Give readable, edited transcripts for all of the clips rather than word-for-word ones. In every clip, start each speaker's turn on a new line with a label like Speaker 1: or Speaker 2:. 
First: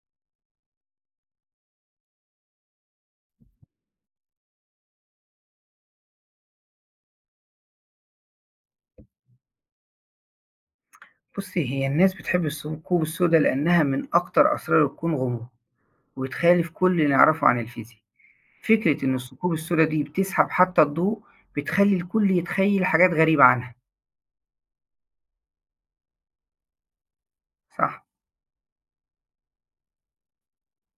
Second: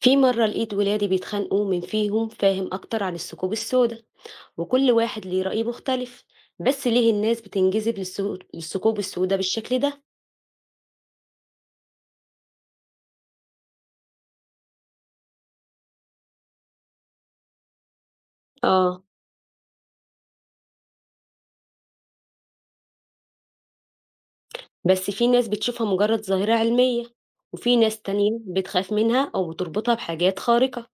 Speaker 1: في مرة لقيت ولادي بيتخانقوا، من فيهم فاهم أكتر عن الثقوب السوداء؟ وكل واحد ليه رأي مختلف. بس ليه الناس بتنجذب للثقوب السوداء بالشكل ده؟
Speaker 2: بُصّي، هي الناس بتحب الثقوب السودا لأنها من أكتر أسرار الكون غموض، وتخالف كل اللي نعرفه عن الفيزياء.
Speaker 1: آه.
Speaker 2: فكرة إن الثقوب السودا دي بتسحب حتى الضوء، بتخلّي الكل يتخيل حاجات غريبة عنها.
Speaker 1: بس في ناس بتشوفها مجرد ظاهرة علمية، وفي ناس
Speaker 2: صح،
Speaker 1: تانية بتخاف منها أو بتربطها بحاجات خارقة.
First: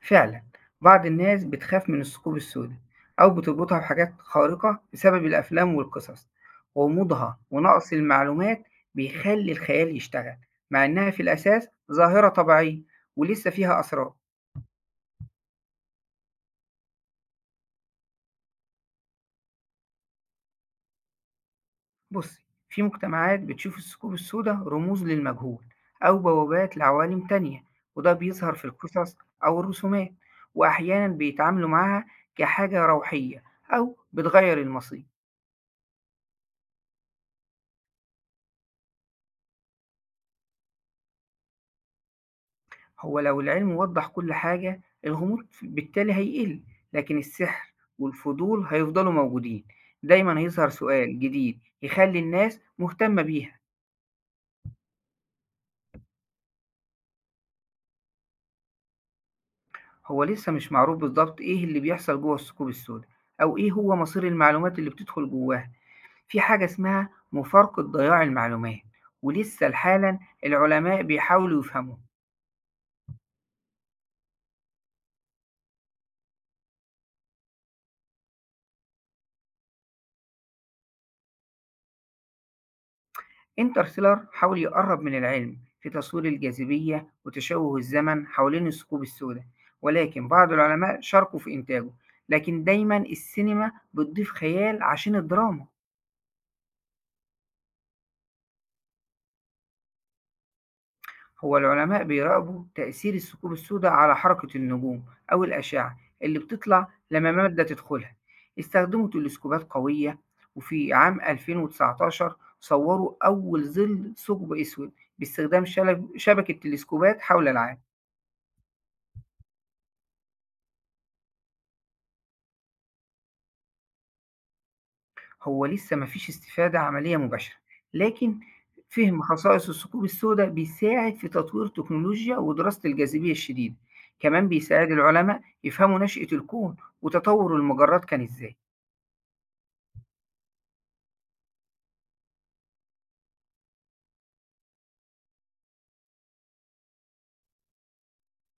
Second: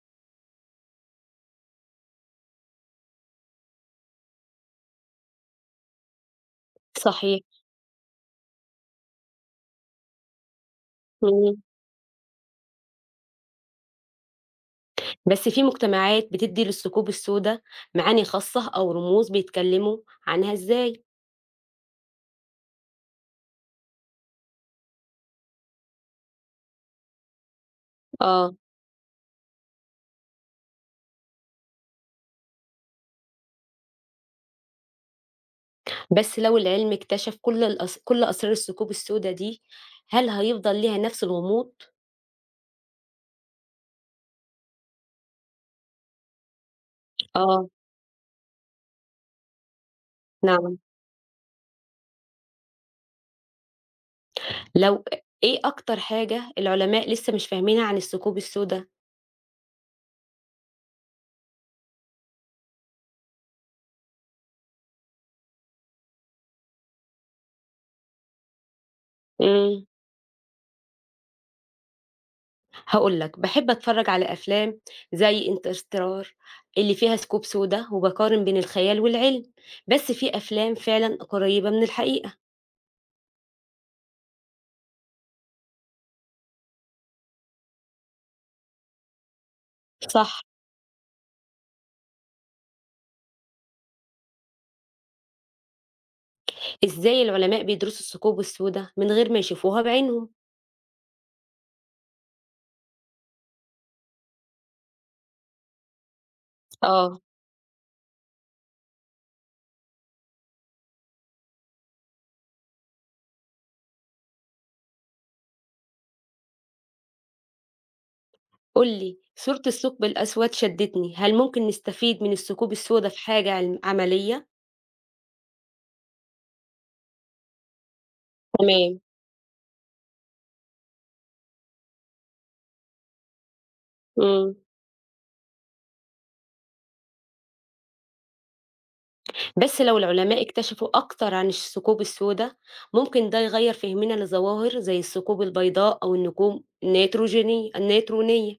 Speaker 2: فعلًا بعض الناس بتخاف من الثقوب السودا أو بتربطها بحاجات خارقة بسبب الأفلام والقصص. غموضها
Speaker 1: صحيح.
Speaker 2: ونقص المعلومات بيخلّي الخيال يشتغل، مع إنها في
Speaker 1: مم.
Speaker 2: الأساس ظاهرة طبيعية ولسه فيها أسرار.
Speaker 1: بس في مجتمعات بتدي للثقوب السوداء معاني خاصة أو رموز، بيتكلموا عنها إزاي؟
Speaker 2: بصي في مجتمعات بتشوف الثقوب السوداء رموز للمجهول أو بوابات لعوالم تانية، وده بيظهر
Speaker 1: آه.
Speaker 2: في القصص أو الرسومات، وأحيانا بيتعاملوا معاها كحاجة روحية أو بتغير المصير.
Speaker 1: بس لو العلم اكتشف كل أسرار الثقوب السودا دي، هل هيفضل ليها نفس الغموض؟
Speaker 2: هو لو العلم وضح كل حاجة، الغموض بالتالي هيقل، لكن
Speaker 1: آه،
Speaker 2: السحر والفضول هيفضلوا موجودين، دايما هيظهر
Speaker 1: نعم.
Speaker 2: سؤال جديد يخلي الناس مهتمة بيها.
Speaker 1: لو إيه أكتر حاجة العلماء لسه مش فاهمينها عن الثقوب السودا؟
Speaker 2: هو لسه مش معروف بالظبط إيه اللي بيحصل جوه الثقوب السوداء أو إيه هو مصير المعلومات اللي بتدخل جواها. في حاجة اسمها مفارقة ضياع المعلومات، ولسه
Speaker 1: إمم،
Speaker 2: لحالًا العلماء بيحاولوا يفهموه.
Speaker 1: هاقول لك، باحب أتفرّج على أفلام زي Interstellar اللي فيها ثقوب سودا، وباقارن بين الخيال والعلم، بس في أفلام فعلًا قريبة من الحقيقة.
Speaker 2: انترستيلر حاول يقرب من العلم في تصوير الجاذبية وتشوه الزمن حوالين الثقوب السوداء، ولكن
Speaker 1: صح.
Speaker 2: بعض العلماء شاركوا في إنتاجه، لكن دايمًا السينما بتضيف خيال عشان الدراما.
Speaker 1: إزاي العلماء بيدرسوا الثقوب السودا من غير ما يشوفوها بعينهم؟
Speaker 2: هو العلماء بيراقبوا تأثير الثقوب السوداء على حركة النجوم أو الأشعة اللي بتطلع
Speaker 1: آه.
Speaker 2: لما مادة تدخلها. استخدموا تلسكوبات قوية وفي عام 2019 صوروا أول ظل ثقب أسود باستخدام شبكة تلسكوبات حول العالم.
Speaker 1: قُل لي، صورة الثقب الأسود شدّتني، هل ممكن نستفيد من الثقوب السودا في حاجة علم عملية؟
Speaker 2: هو لسه مفيش استفادة عملية مباشرة، لكن
Speaker 1: تمام.
Speaker 2: فهم خصائص الثقوب السوداء بيساعد في تطوير تكنولوجيا ودراسة الجاذبية الشديدة. كمان
Speaker 1: إمم.
Speaker 2: بيساعد العلماء يفهموا نشأة الكون وتطور المجرات كان إزاي.
Speaker 1: بس لو العلماء اكتشفوا أكتر عن الثقوب السودا، ممكن ده يغيّر فهمنا لظواهر زي الثقوب البيضاء أو النجوم النيترونية.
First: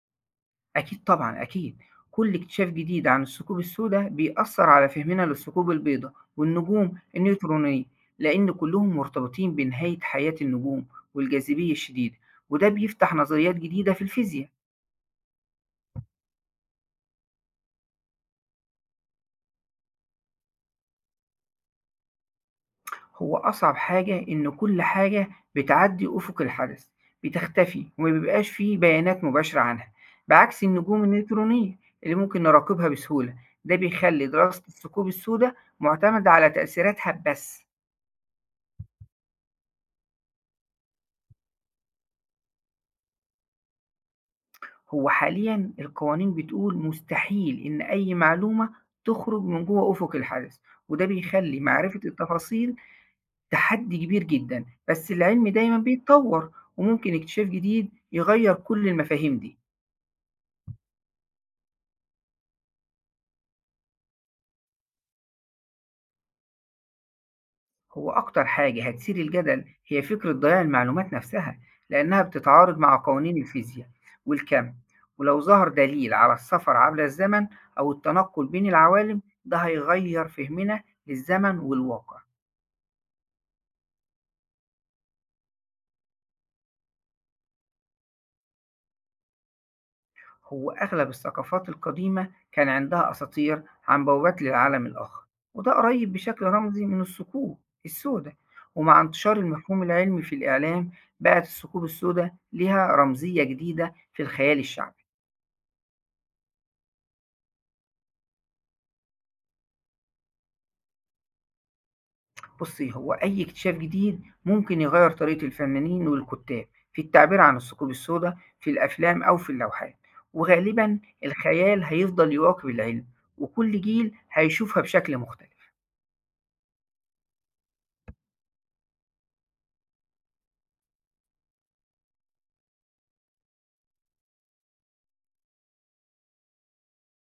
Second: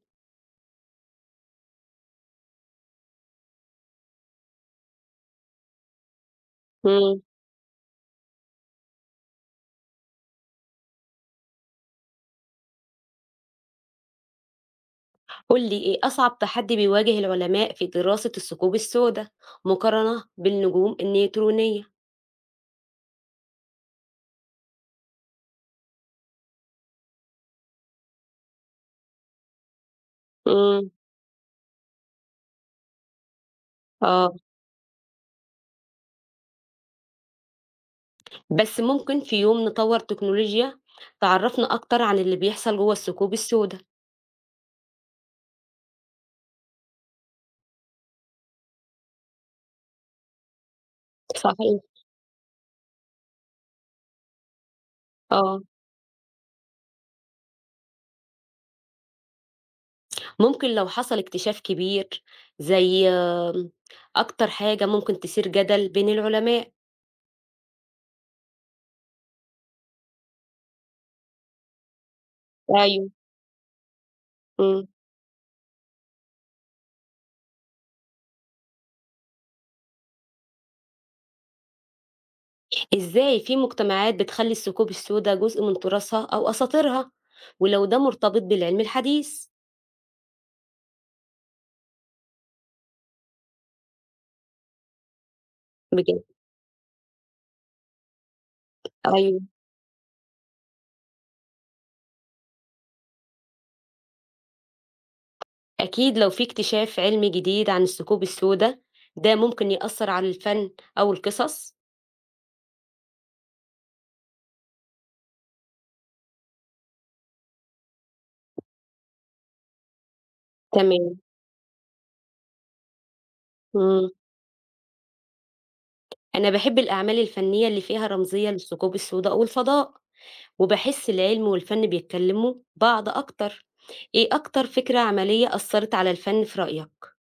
Speaker 2: أكيد طبعًا، أكيد. كل اكتشاف جديد عن الثقوب السودا بيأثّر على فهمنا للثقوب البيضا والنجوم
Speaker 1: إمم.
Speaker 2: النيوترونية، لإن كلّهم مرتبطين بنهاية حياة النجوم والجاذبية الشديدة، وده بيفتح نظريات جديدة في الفيزياء.
Speaker 1: قُل لي إيه أصعب تحدي بيواجه العلماء في دراسة الثقوب السودا مقارنة بالنجوم النيترونية؟
Speaker 2: هو أصعب حاجة إن كل حاجة بتعدّي أُفُق الحدث، بتختفي وما بيبقاش في بيانات مباشرة عنها، بعكس
Speaker 1: إمم،
Speaker 2: النجوم النيوترونية اللي ممكن نراقبها بسهولة. ده بيخلّي
Speaker 1: آه.
Speaker 2: دراسة الثقوب السودا مُعتمدة على تأثيراتها بس.
Speaker 1: بس ممكن في يوم نطوّر تكنولوجيا تعرّفنا أكتر عن اللي بيحصل جوّه الثقوب السودا.
Speaker 2: هو حاليًا القوانين بتقول مستحيل إن أي معلومة تخرج من جوه أفق الحدث، وده بيخلّي
Speaker 1: صحيح.
Speaker 2: معرفة التفاصيل تحدي كبير جدًا، بس العلم
Speaker 1: آه.
Speaker 2: دايمًا بيتطور وممكن اكتشاف جديد يغيّر كل المفاهيم دي.
Speaker 1: ممكن لو حصل اكتشاف كبير زي أكتر حاجة ممكن تثير جدل بين العلماء.
Speaker 2: هو أكتر حاجة هتثير الجدل هي فكرة ضياع المعلومات نفسها، لأنها بتتعارض مع
Speaker 1: أيوه،
Speaker 2: قوانين الفيزياء والكَم،
Speaker 1: إمم.
Speaker 2: ولو ظهر دليل على السفر عبر الزمن أو التنقل بين العوالم، ده هيغيّر فهمنا للزمن والواقع.
Speaker 1: إزاي في مجتمعات بتخلّي الثقوب السودا جزء من تراثها أو أساطيرها، ولو ده مرتبط بالعلم الحديث؟
Speaker 2: هو أغلب الثقافات القديمة كان عندها أساطير عن بوابات للعالم الآخر، وده قريب
Speaker 1: بجد.
Speaker 2: بشكل رمزي من الثقوب السوداء. ومع انتشار
Speaker 1: أيوه.
Speaker 2: المفهوم العلمي في الإعلام بقت الثقوب السوداء ليها رمزية جديدة في الخيال الشعبي.
Speaker 1: أكيد لو في اكتشاف علمي جديد عن الثقوب السودا، ده ممكن يأثّر على الفن أو القصص.
Speaker 2: بصي هو أي اكتشاف جديد ممكن يغير طريقة الفنانين والكتاب في التعبير عن الثقوب السوداء في الأفلام أو في اللوحات، وغالبا
Speaker 1: تمام.
Speaker 2: الخيال هيفضل يواكب العلم وكل
Speaker 1: إمم.
Speaker 2: جيل هيشوفها بشكل مختلف.
Speaker 1: أنا باحب الأعمال الفنية اللي فيها رمزية للثقوب السوداء والفضاء، وباحس العلم والفن بيتكلموا بعض أكتر. إيه أكتر فكرة عملية أثّرت على الفن في رأيك؟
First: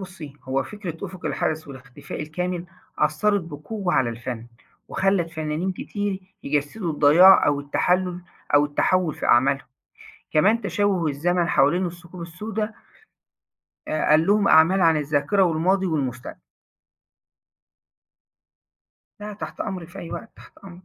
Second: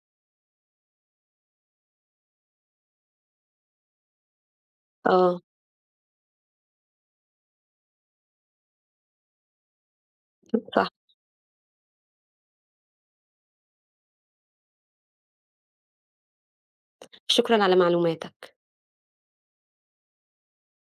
Speaker 2: بُصّي، هو فكرة أُفُق الحدث والاختفاء الكامل أثّرت بقوة على الفن، وخلّت
Speaker 1: آه،
Speaker 2: فنانين كتير يجسّدوا الضياع أو التحلُّل أو التحوّل في أعمالهم، كمان
Speaker 1: صح.
Speaker 2: تشوُّه الزمن حوالين الثقوب السودا قال لهم أعمال عن الذاكرة والماضي والمستقبل.
Speaker 1: شكرًا على معلوماتك.
Speaker 2: لا، تحت أمرِك في أي وقت، تحت أمرِك.